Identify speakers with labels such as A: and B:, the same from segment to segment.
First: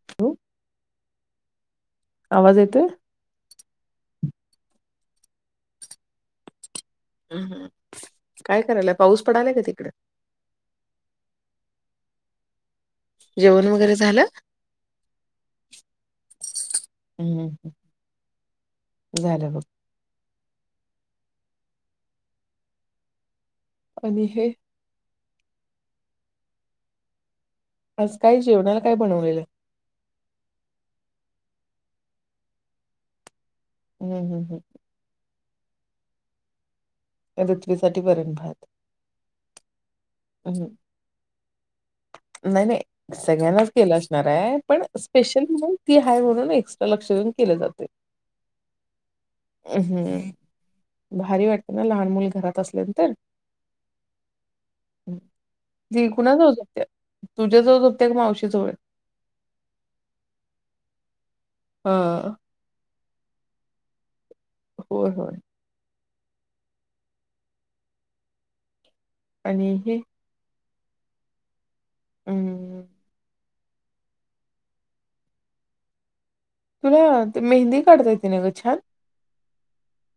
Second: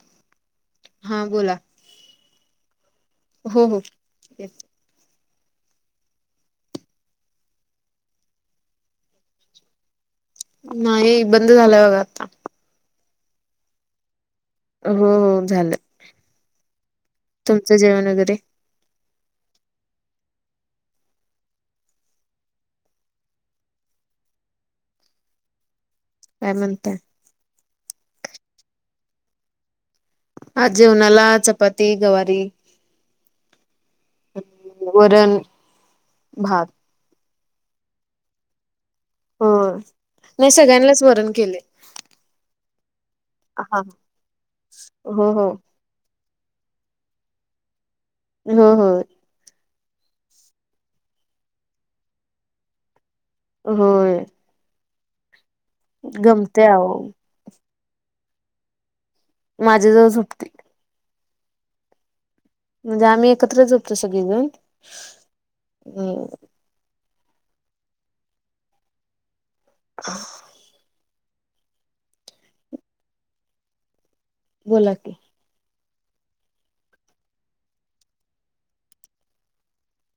A: [unintelligible]
B: हा बोला
A: आवाज येतोय?
B: हो हो.
A: हम्म हम्म, काय करायलीया पाऊस पडालाय का तिकडं?
B: नाही बंद झालाय बघा आता.
A: जेवण वगैरे झालं?
B: हो झालं.
A: हम्म
B: तुमचं जेवण वगैरे?
A: झालं बघ. आणि हे
B: काय म्हणताय?
A: आज काय जेवणाला काय बनवलेलं?
B: आज जेवणाला चपाती, गवारी.
A: हम् हम् हम्.
B: वरण, भात
A: त्या [inaudible] वरण, भात.
B: हो नाय सगळ्यांनाच वरण केलंय.
A: नाय नाय सगळ्यांनाच केलं असणाराय पण
B: हो
A: स्पेशल
B: हो
A: म्हणा ती हाय म्हणून एक्स्ट्रा लक्ष देऊन केल जातंय.
B: हो हो.
A: हम्म, भारी वाटते ना लहान मुल घरात असल्यानंतर?
B: होय.
A: ती कुणा जवळ
B: गमते
A: झोपतीय
B: आहो
A: तुमच्या जवळ झोपतीय का मावशी जवळ?
B: माझ्या जवळ झोपती.
A: हा.
B: म्हणजे आम्ही एकत्रच झोपतो सगळीजण.
A: होय होय.
B: हो.
A: आणि हे हम्म.
B: बोला की.
A: तुला मेहंदी काढता येते ना ग छान?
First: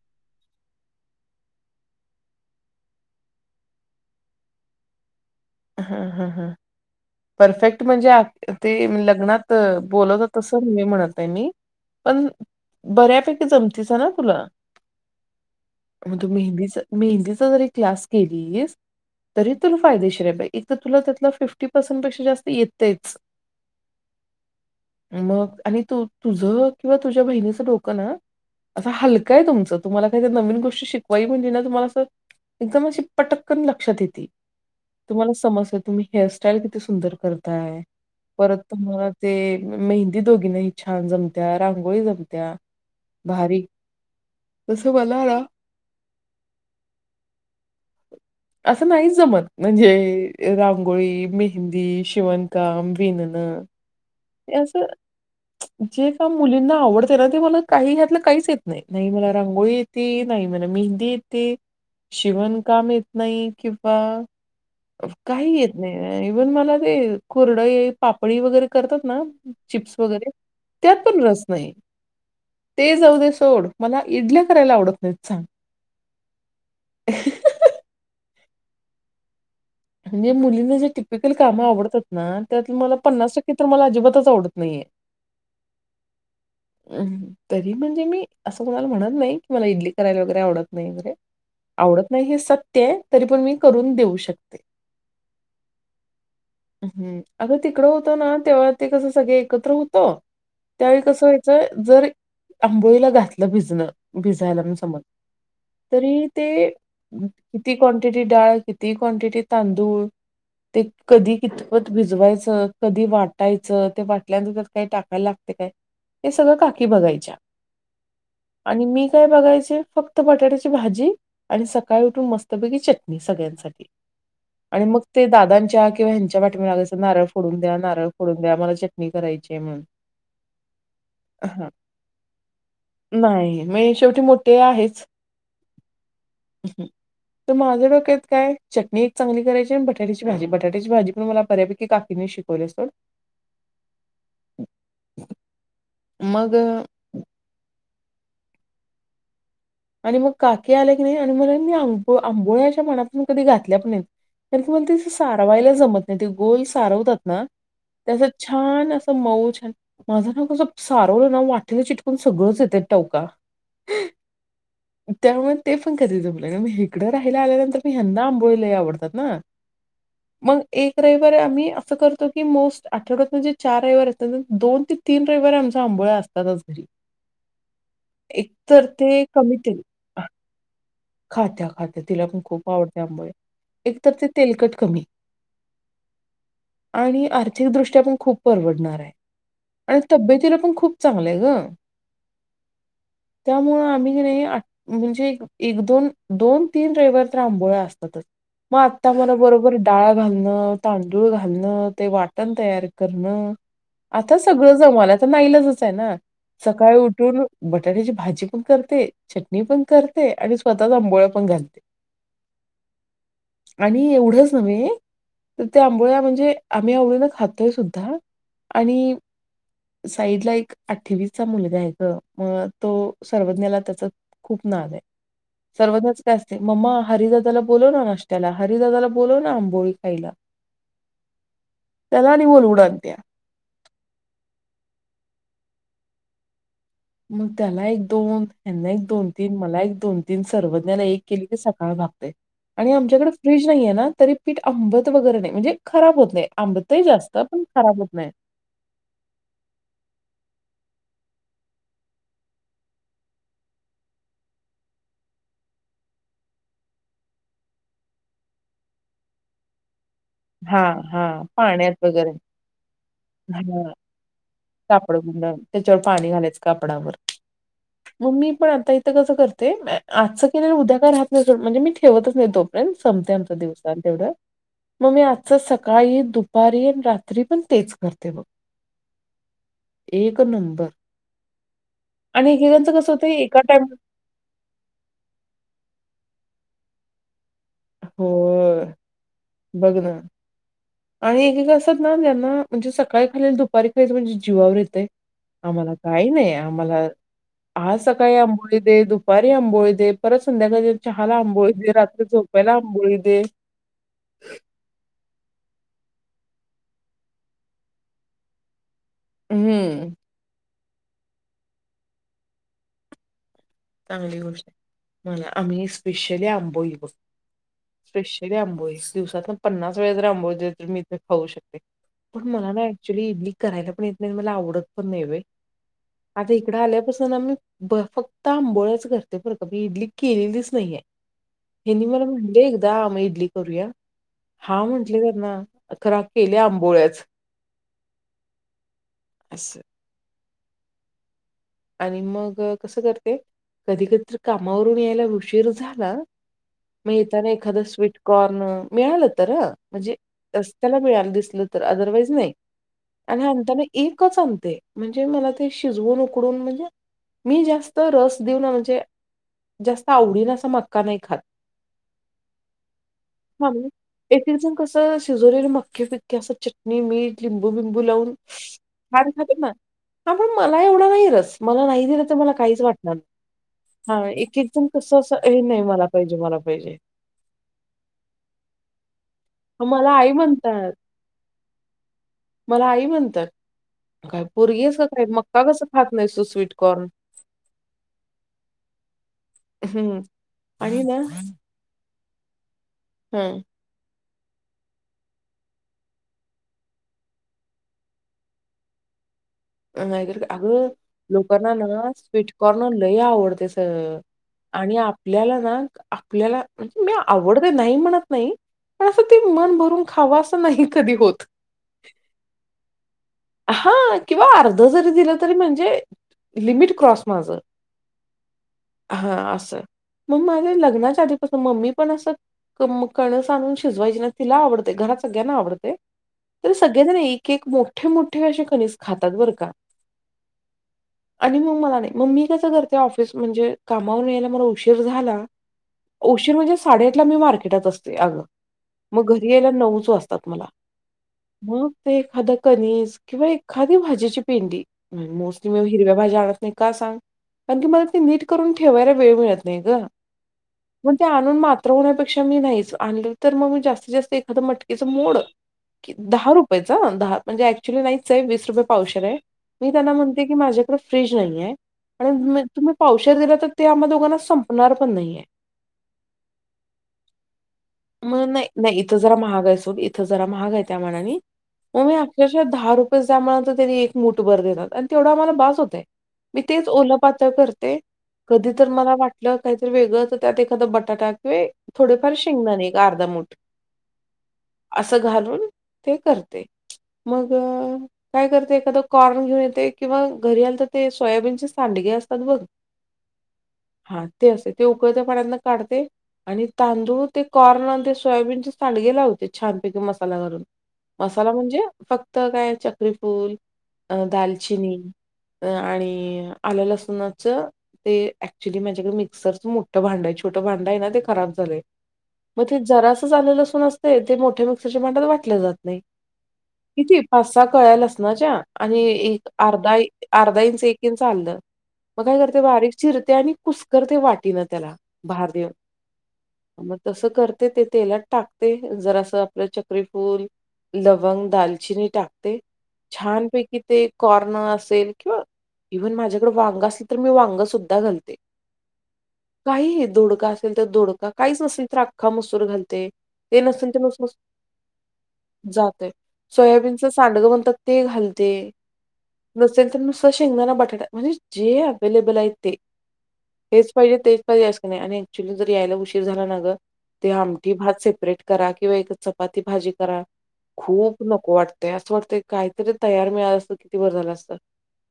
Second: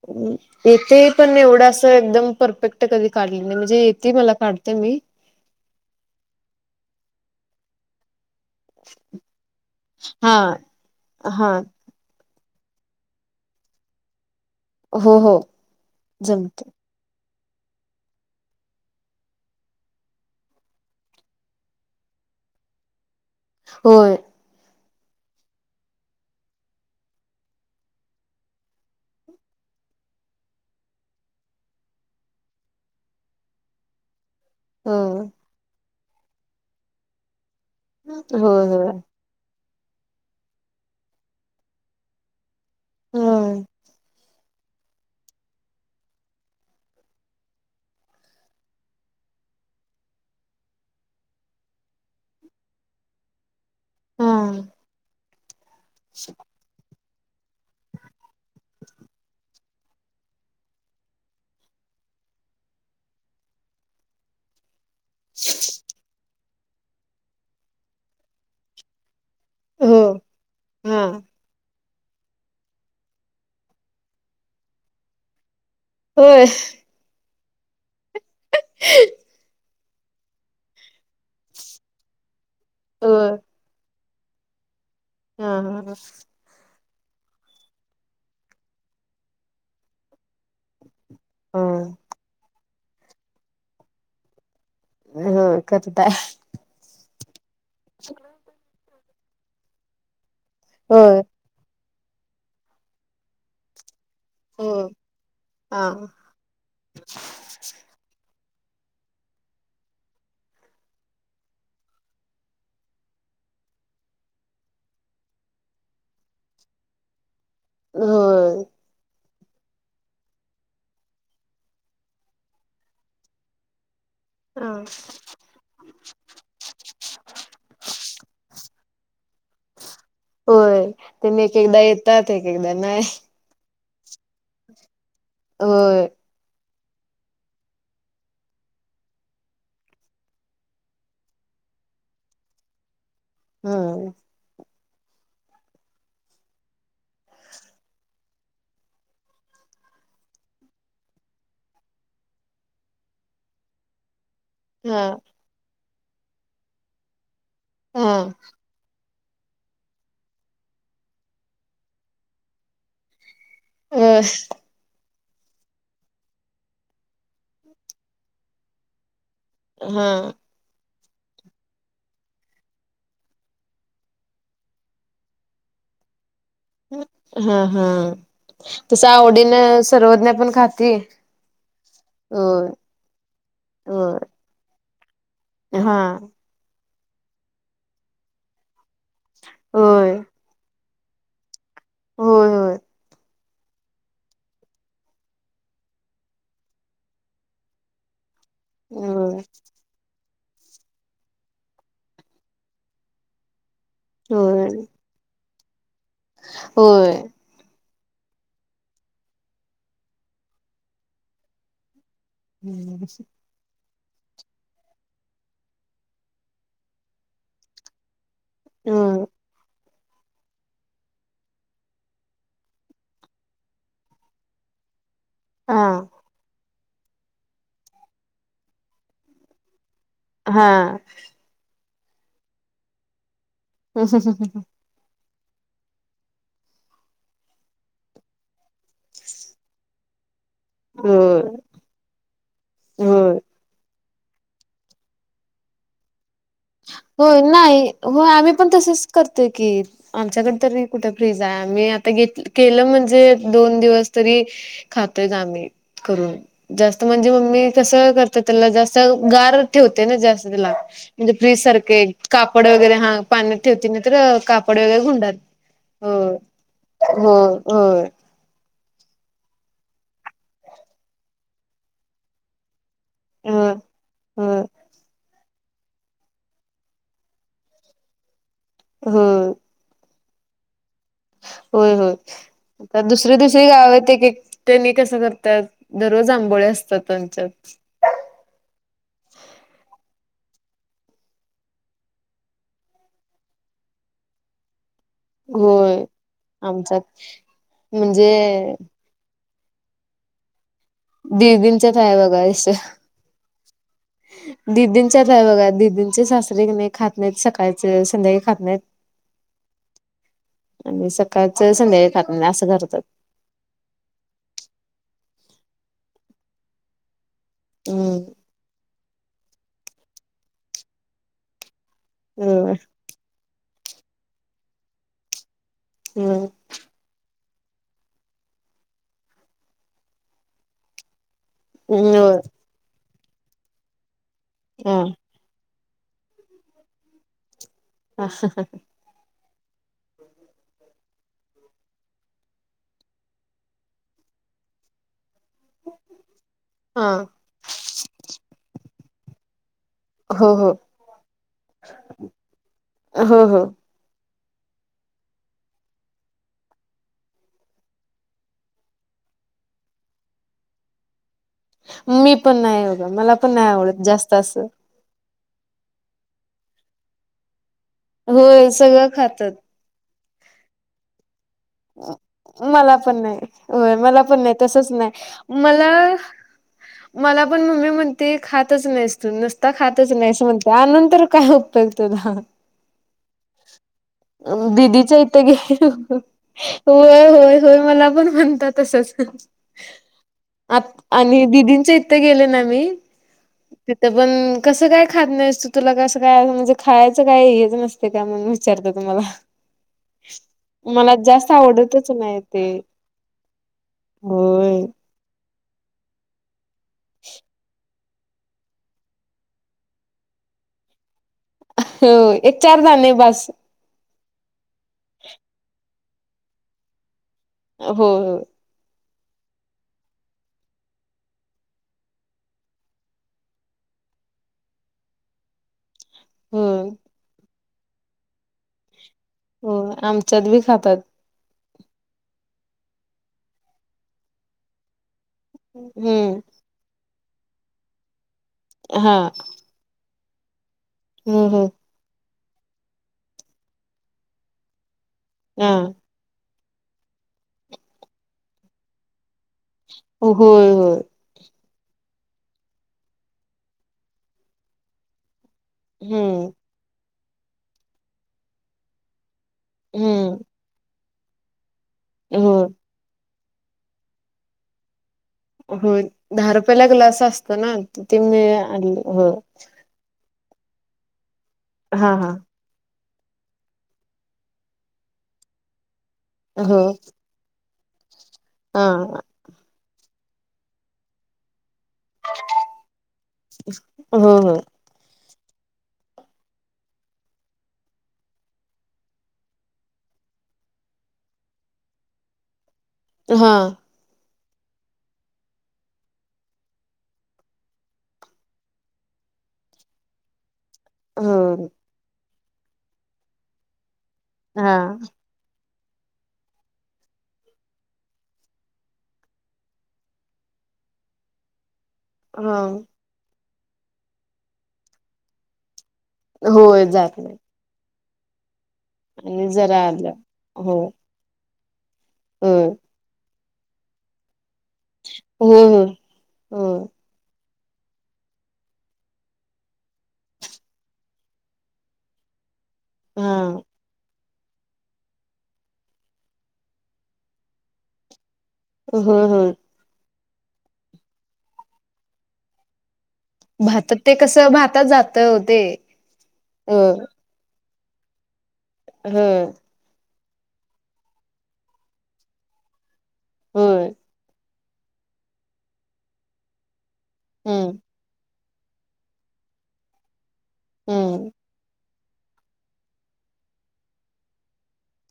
B: ह. येते पण एवढं असं एकदम परफेक्ट कधी काढली नाही, म्हणजे येते मला काढते मी.
A: हा ह ह परफेक्ट म्हणजे ते लग्नात
B: हा
A: बोलवतात तसं मी म्हणत नाही मी
B: हा
A: पण बऱ्यापैकी जमतीच ना तुला?
B: हो हो
A: मग तू
B: जमते
A: मेहंदीच मेहंदीचा जरी क्लास केलीस, तरी तुला फायदेशीर आहे बाई एक तर तुला त्यातल फिफ्टी पर्सेंटपेक्षा जास्त येतयच.
B: होय.
A: मग आणि तू तुझं किंवा तुझ्या बहिणीचं डोकं ना? असं हलकंय तुमचं, तुम्हाला काही तर नवीन गोष्टी शिकवाय म्हणजे ना तुम्हाला असं एकदम अशी पटक्कन लक्षात येते.
B: हो
A: तुम्हाला समजतंय तुम्ही हेअरस्टाईल किती सुंदर करताय, परत
B: होय होय
A: तुम्हाला ते मेहंदी दोघींनाही छान जमत्या रांगोळी जमत्या. भारी
B: होय
A: तस मला ना? असं नाही जमत म्हणजे रांगोळी, मेहंदी, शिवणकाम विणण
B: हा
A: असं जे काम मुलींना आवडतय ना? ते मला काही त्यातलं काहीच येत नाही. नाही मला रांगोळी ते नाही मला मेहंदी येते, शिवण काम येत नाही किंवा काही येत नाही इव्हन मला ते कुरडई पापडी वगैरे करतात ना?
B: हो
A: चिप्स वगैरे
B: हा
A: त्यात पण रस नाही. ते जाऊ दे सोड मला इडल्या करायला आवडत नाहीत सांग
B: होय.
A: ह. म्हणजे मुलींना जे टिपिकल कामं आवडतात ना? त्यात मला पन्नास
B: होय
A: टक्के तर मला अजिबातच आवडत नाहीये.
B: हा हा ह.
A: हम तरी म्हणजे मी असं कोणाला म्हणत नाही कि मला इडली करायला वगैरे आवडत नाही वगैरे
B: होय
A: आवडत नाही हे सत्य आहे तरी पण मी करून देऊ शकते.
B: हो करताय.
A: हम्म, अग तिकडं होतं ना तेव्हा ते कस सगळे एकत्र होतो? त्यावेळी
B: होय
A: कसं व्हायचं, जर आंबोळीला घातलं भिजणं भिजायला
B: हो
A: म समज
B: हा
A: तरी ते किती क्वांटिटी डाळ? किती क्वांटिटी तांदूळ? ते कधी कितपत भिजवायचं, कधी वाटायचं ते वाटल्यानंतर काही टाकायला लागते काय? हे सगळं काकी बघायच्या
B: होय
A: आणि मी काय बघायचे? फक्त बटाट्याची भाजी आणि सकाळी उठून मस्तपैकी चटणी, सगळ्यांसाठी
B: हा
A: आणि मग ते दादांच्या किंवा ह्यांच्या पाठीमाग लागायचं नारळ फोडून द्या, नारळ फोडून द्या मला चटणी करायची म्हणून.
B: होय त्यांनी एक एकदा येतात एक एकदा नाही.
A: नाहीे मग हे शेवटी मो ते आहेच.
B: होंय्
A: हम.. [inaudible] तर माझ्या डोक्यातं काय् चटणी एक चांगली करायची, आणि बटाटेची भाजी -बटाट्याची भाजी पण मला बऱ्यापैकी लागकी नाही शिकं पोलेसलं.
B: होंम्.
A: मगं अं. आणि मगं काकी आल्या कीई नाही, आणि मला मी आंब -आंबोळ्याच्या पाण्यातून कधी घातल्या पणं नाहीत. कार कला मग तै
B: हा
A: सारवायला जमत नाही. ते गोल सारवतात नां
B: हा
A: दत्याचं छान! असं. मऊचं माझं नां कसं सारवलं नां वाटेला चिटकून सगळंचं येते टौका.
B: बस्ंअ्..
A: त्यामुळे तें पण कधी जमले मग इकडं राहियला. आल्यानंतर मी हयांदा आंबोळीलाही आवडतात नां.
B: हांअं
A: मग ऐकं रवीव्हारी आम्ही असं करतो की मस्तं आठवड्यातून जे चार रैयवार अस दोन ते. तीनं रविवारी आमचा आंबोळा असतोचं.
B: हांअ- हांअ
A: तर
B: तस
A: ते
B: आवडीनं सर्वज्जन पण खातीन.
A: खात्यायं-खात्यायं तिला पणं खूप आवडते आंबोले एक तर् तें तेलकट कमी.
B: हांअ.
A: आणि आर्थिकदृष्ट्या आपण खूपं परवडणार आहे. आणि
B: होय
A: तब्येतीला पण खूपं. चगलेयं गंअ.
B: होयं- होयं.
A: त्यामुळं आम्ही कीई नाही म्हणजें. एकं दोन -दोन तीन रविवार तर् आांबोळ असतातचं मगं आता मला
B: होय
A: बरोबरं. डाळा घालणं, तांदूळ घालणं, ते वाटण तयार करणं. आता
B: होय
A: सगळं जमाना तर् नाही ईलाजचं आहे नां सकाळी उठून.
B: होय
A: बटाट्याची भाजी पणं करते, चटणी पण करते,. आणि स्वतःचंवरुन आंघोळ पण घालते.
B: हम्. [inaudible]
A: आणि एवढंच नव्हे तर् त्या आंबोळ्या म्हणजे. आम्ही आवडीला खातोयं सुद्धां आणियं
B: हम्म
A: साईड ला ऐक अठ्ठेवीसचा मुलगा येतो ग मगं तो सर्वज्ञाला त्याचा. खूपं नाज आहे.
B: हा
A: सर्वतचं त्याचं असते मम्मा हरिदादाला बोलव नां नााशत्याला, हरिदादाला बोलव नां आंबोळी खायलां.
B: हांअ आ.
A: त्याला आणि बोलवून आणत्या.
B: ह -हं- हं- ह- हं.
A: मग त्याला ऐक, दोन, देना एक, दोन, तीन, मला. एक, दोन, तीन सर्वज्ञाना एक
B: होय
A: केली क. आंबते आणि आमच्याकडे
B: होय
A: फ्रीज नाहीये नां तरी पीठ अंबट वगैरे नाही म्हणजे खराब होतं नाही. आंबतही जास्तं, पण खराबच होत नाही.
B: मगं तसैचं पण तसच करते की. आमच्याकडे तरी कुठे फ्रीज आहे. आम्ही आता घेत केलं म्हणजे दोन दिवस तरी. [inaudible] खातौय नां आम्हीं. हं करून जास्तं म्हणजे मम्मी कसं करत त्याला जास्तं गार ठेवते नां जास्तं. तुझं लां.
A: हा हा
B: म्हणजे फ्रीज
A: पाण्यात
B: सारखे
A: वगैरे
B: कापडं वगैरे हां पाण्यात ठेवते
A: हा
B: नाही तर् कापड वगैरे गुंडात.
A: त्याच्यावर
B: हो
A: पाणी घालायचं कापडावर्.
B: हो होय
A: मग मी पण आता इथं कसं करते आजचं कले उद्या काय राहत नाही सो म्हणजे मी ठेवतच नाही तो. फ्रें संपते आमचा
B: हो
A: दिवसा तेवढं.
B: हो
A: मग मी आजच सकाळी दुपारी रात्री पण तेच करते बघ.
B: होा.
A: एक नंबर.
B: होय होय
A: आणि एकेकांचं
B: तर
A: कसं होतं
B: दुसरी
A: एका
B: दुसरी
A: टाइम
B: गाव आहेत एक एक. त्यांनी कस करतात दररोज आंबोळे असतात त्यांच्यात.
A: हो बघ ना. आणि एक असत ना त्यांना म्हणजे सकाळी खालील दुपारी खालील म्हणजे जीवावर येतय. आम्हाला
B: होय
A: काही नाही
B: आमच्यात
A: आम्हाला आज
B: म्हणजे
A: सकाळी आंबोली दे दुख. दुपारी आंबोळी दे परत संध्याकाळी चहाला आंबोळी दे
B: दिदींच्यात आहे
A: रात्री
B: बघा
A: झोपायला आंबोळी ‌‍‌‌दे‌‌‍‌.
B: ददींच्या आत आहे बघा दिदींचे सासरे नाही खात नाहीत सकाळचे संध्याकाळी खात नाहीत.
A: हम्म.
B: आणि सकाळचं संध्याकाळी खात असं करतात.
A: चांगली गोष्ट आहे मला आम्ही स्पेशली आंबोई
B: हम्म
A: बघे. आंबोस दिवसात पन्नास वेळे जर आंबो ज मी इथ खाऊ शकते पण मला
B: हम्म
A: नाही. क्चुली इडली करायला पण येत नाही मला आवडत पण नाही होईल आता. इकड आल्यापासून आम्ही ब फक्त आंबोळच करते बर का इडली केलेलीच नाहीये. हेनी मला
B: होय
A: म्हणले एकदा मग इडली करूया हा म्हंटले त्यांना. खरा केल्या आंबोळ्याच.
B: ह ह.
A: असं. आणि मग कसं करते कधी कधीत कामावरून यायला उशीर झाला.
B: हा
A: मताना एखादं स्वीटकॉर्न मिळालं तर. म्हणजे
B: हो हो
A: रस्त्याला मिळायला दिसलं तर अदरवाईज नाही
B: हो
A: आणि
B: हो.
A: अंत. एकच आणते म्हणजे मला ते शिजवून. उकडून म्हणजे मी जास्त रस देऊ ना म्हणजे. जास्त आवडीन असं मक्का नाही खात.
B: मी पण नाही होघं मला पण नाही आवडत जास्त असं.
A: शिजलेल म्की पिक्की असं च. मी मीठ लिंबू बिंबू लावून
B: होय सगळं
A: खछान खातात ना हा पण मला एवढा नाही रस. मला नाही दिलं तर मला काहीच वाटणार
B: पण नाही होय
A: हा
B: मला पण नाही
A: एक एक जण
B: तसच
A: कसं असं हे नाही मला पाहिजे म. जे.
B: मला पण मम्मी म्हणते खातच नाहीसतो नसत. ता
A: मग मला
B: खातच नाही
A: आई
B: अस म्हणते
A: म्हणतात,
B: त्यानंतर काय उपयगत.
A: मला आई म्हणतात. काय पोरगी आहेस का
B: दिदीच्या
A: काय?
B: इथे घे.
A: मक्का कसं खात नाहीस तू स्वीट कॉर्न?
B: होय होय होय मला पण म्हणतात तसच
A: हं
B: आणि. दिदींच्या इथे गेले ना मी.
A: हम.
B: तिथं पण कसं काय खाात नाहीसतू तुला कसं काय म्हणजे खायचं काय हेच नसत. ते काय म्हणून विचारत तुम्हाला.
A: अ अग. लोकांना ना
B: आवडतच नाही ते
A: स्वीटकॉर्नर लय आवडते स
B: होय
A: आणि. आपल्याला ना आपल्याला म्हणजे मी आवडते नाही म्हणत नाही. पण असं ते मन भरून खावा असं नाही कधी होत.
B: हो एक, चार दाणे बस.
A: हा किंवा अर्ध जरी दिलं तरी म्हणजे लिमिट क्रॉस माझं.
B: हो हो.
A: हा असं, मग माझ्या लग्नाच्या आधीपासून मम्मी पण असं कणस आणून शिजवायची ना तिला आवडते घरात सगळ्यांना आवडते. तर
B: हो
A: सगळेजण एक, एक, मोठे, मोठे असे कणीस खातात बरं का.
B: हो आमच्यात बी खातात
A: आणि मग मला नाही मग मी कसं करते ऑफिस म्हणजे कामावरून यायला मला उशीर झाला.
B: हम्म
A: उशीर म्हणजे साडेआठला मी मार्केटात असते अगं
B: हा
A: मग घरी यायला नऊच वाजतात मला
B: हो हो
A: मग एखादा कनिस किंवा एखादी भाजीची पेंडी मोस्टली
B: हा
A: मी हिरव्या भाज्या आणत नाही का सांग कारन की मला ते नीट करून ठेवायला वेळ मिळत नाही ग.
B: होय होय
A: ते आणून मात्र होण्यापेक्षा मी नाहीच आणलं तर मग मी जास्तीत, जास्त एखादं मटकीचं मोड दहा
B: हम्म
A: रुपयेचा दहा म्हणजे ऍक्च्युअली नाहीच आहे वीस रुपये पावशेर आहे. मी त्यांना म्हणते
B: हम्म
A: की माझ्याकडे फ्रीज नाही आहे
B: हो
A: आणि तुम्ही पावशेर दिलं तर ते आम्हा दोघांना संपणार पण नाहीये.
B: होय, दहा रुपयया ला ग्लास असतो ना ते मिळ आणि हो.
A: हा बाई सोड इथ जरा महाग आहे त्या मानाने ओ
B: हा
A: माय
B: हा
A: आपल्या दहा रूप [unintelligible] त्यांनी एक मुठ भर देता आणि तेवढ आम्हाला बस होतय मी
B: हो
A: तेच ओ पातळ करते कधी
B: हा
A: तर मला वाटलं काहीतरी वेगळं तर त्यात एखादा बटाटा किंवा थोडेफार शेंगदाने एक अर्धा मुठ
B: हो हो
A: असं घालून ते करते मग काय करते एखाददा कॉर्न घेऊन येते किंवा घरी आल तर ते सोयाबीनचे सांडगे असतात बघ.
B: हा.
A: हा ते असते ते उकडत पाण्यातन काढते आणि तांदूळ ते कॉर्न ते सोयाबीनचे सांडगे लावते छान पैकी मसाला वरून. मसाला
B: हो
A: म्हणजे फक्त काय चक्रीफूल अ
B: हा
A: दालचिनी अ आणि आल्या, लासूनाच ते ऍक्च्युअली माझ्याकडे मिक्सरच मोठं भांड आहे छोट भांड आहे ना ते खराब झालंय
B: हा
A: मग ते जरा असं झालेलं असून असते ते मोठ्या मिक्सरच्या भांड्यात वाटलं जात नाही.
B: होय जात
A: किती
B: नाही
A: पाच, सहा कळ्या लसणाच्या आणि एक,
B: जरा
A: अर्धा,
B: आलं
A: अर्धा
B: हो
A: इंच एक एक इंच आल मग काय करते
B: होय
A: बारीक चिरते आणि कुसकरते वाटीन त्याला भार
B: होय
A: देऊन.
B: होय होय
A: मग तसं करते ते तेलात टाकते जरास आपलं चक्रीफूल लवंग, दालचिनी टाकते
B: हा
A: छान पैकी ते कॉर्न असेल किंवा इव्हन माझ्याकडे वांग असल तर मी वांग सुद्धा घालते.
B: होय, होय.
A: काही हे दोडका असेल तर दोडका काहीच नसेल तर अख्खा मसूर घालते. ते नसेल
B: भातात ते
A: तर
B: कसं भातात जात हो ते
A: [inaudible] जातय [inaudible]
B: हो
A: सोयाबीन. सांडगं म्हणतात ते घालते.
B: हम्म.
A: नसेल तर शेंगदाना, बटाटा म्हणजे जे अव्लेबल आहे ते
B: होय
A: हेच, पाहिजे ते कधी असं नाही आणि ऍक्च्युली जर यायला उशीर झाला ना गं ते
B: हम्म
A: आमटी भात सेपरेट करा किंवा एक चपाती, भाजी करा खूप
B: हम्म
A: नको वाटत. ते असं होतय कायतरी तयार मिळालं असत किती बर झालं असतं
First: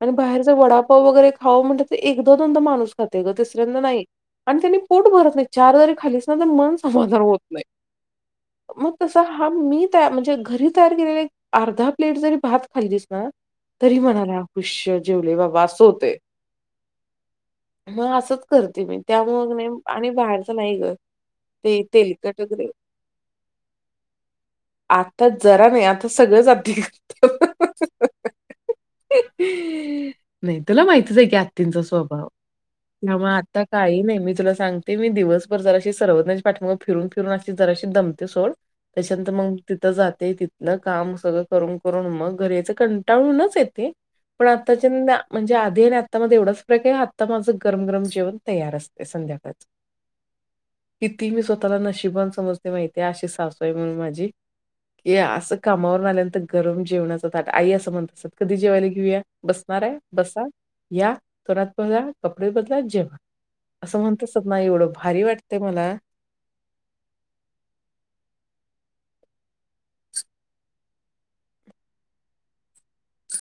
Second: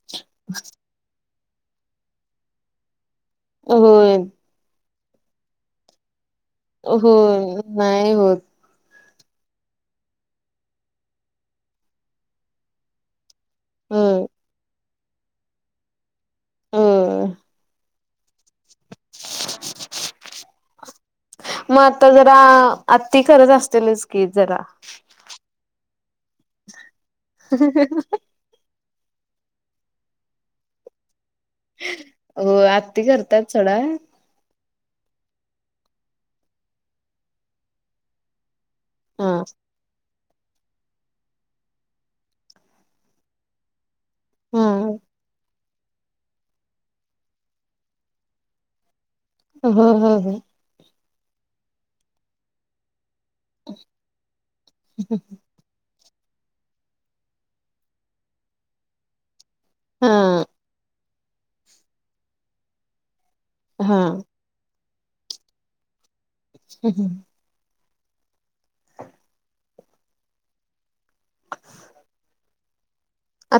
A: आणि बाहेरचा वडा पव्ह वगैरे खाऊ म्हणटलं एकदा-दोनदा माणूस खाते गं, तिसऱ्यांदा नाही.
B: होय,
A: आणि त्यांनी पोट भरत नाही. चार जरी खालीस ना, तर मन समाधान होत
B: होय,
A: नाही.
B: होत.
A: मग कसं? हा, मी तया म्हणजे घरी तयार केलेल अर्धा प्लेट जरी भात खाल्लीस ना, तरी
B: होय,
A: म्हणाला, हुश्य! जेवले बाबा, अस होते.
B: [unintelligible]
A: म असंच करते मी, त्यामुळं की नाही? आणि बाहेरचं नाही गं
B: मग
A: ते
B: आता जरा
A: तेलकट वगैरे
B: आत्ती करत असतीलच की जरा.
A: आता जरा वेळातचं. सगळंच आधी नाही, तुला माहितीच आहे की. तिचा स्वभाव
B: हो आत्ती
A: न्हवं
B: करतात
A: आता
B: सोडा.
A: काही नाही मी तुला सांगते. ते मी दिवसभर जराशी सर्वजना पाठीमाग फिरून-फिरून अशी जराशी दमते. सोड,
B: हा,
A: त्याच्यानंतर मग तिथं जाते, तिथनं काम सगळं करून- करून मग घरीच यायचं. कंटाळूनच येते. पण
B: हा,
A: आताच्या म्हणजे, आधी आणि आतामध्ये एवढंच ते आत्ता माझं गरम-गरम जेवण तयार असते. संध्या
B: [unintelligible]
A: किती मी स्वतःला नशिबान समजते माहितीेय, अशी सासु आहे म्हणून माझी की असं कामावरून आल्यानंतर गरम जेवणाच ताट आई असं म्हणत असतात. कधी जेवायला घेऊया? बसणार आहे? बसा,
B: हा,
A: या तोंड, हात-पाय धुआ, कपडे बदला जेवा, असं
B: हा.
A: म्हणत असते. नाही, एवढं भारी वाटते मला
B: हम्म-हम्म. आता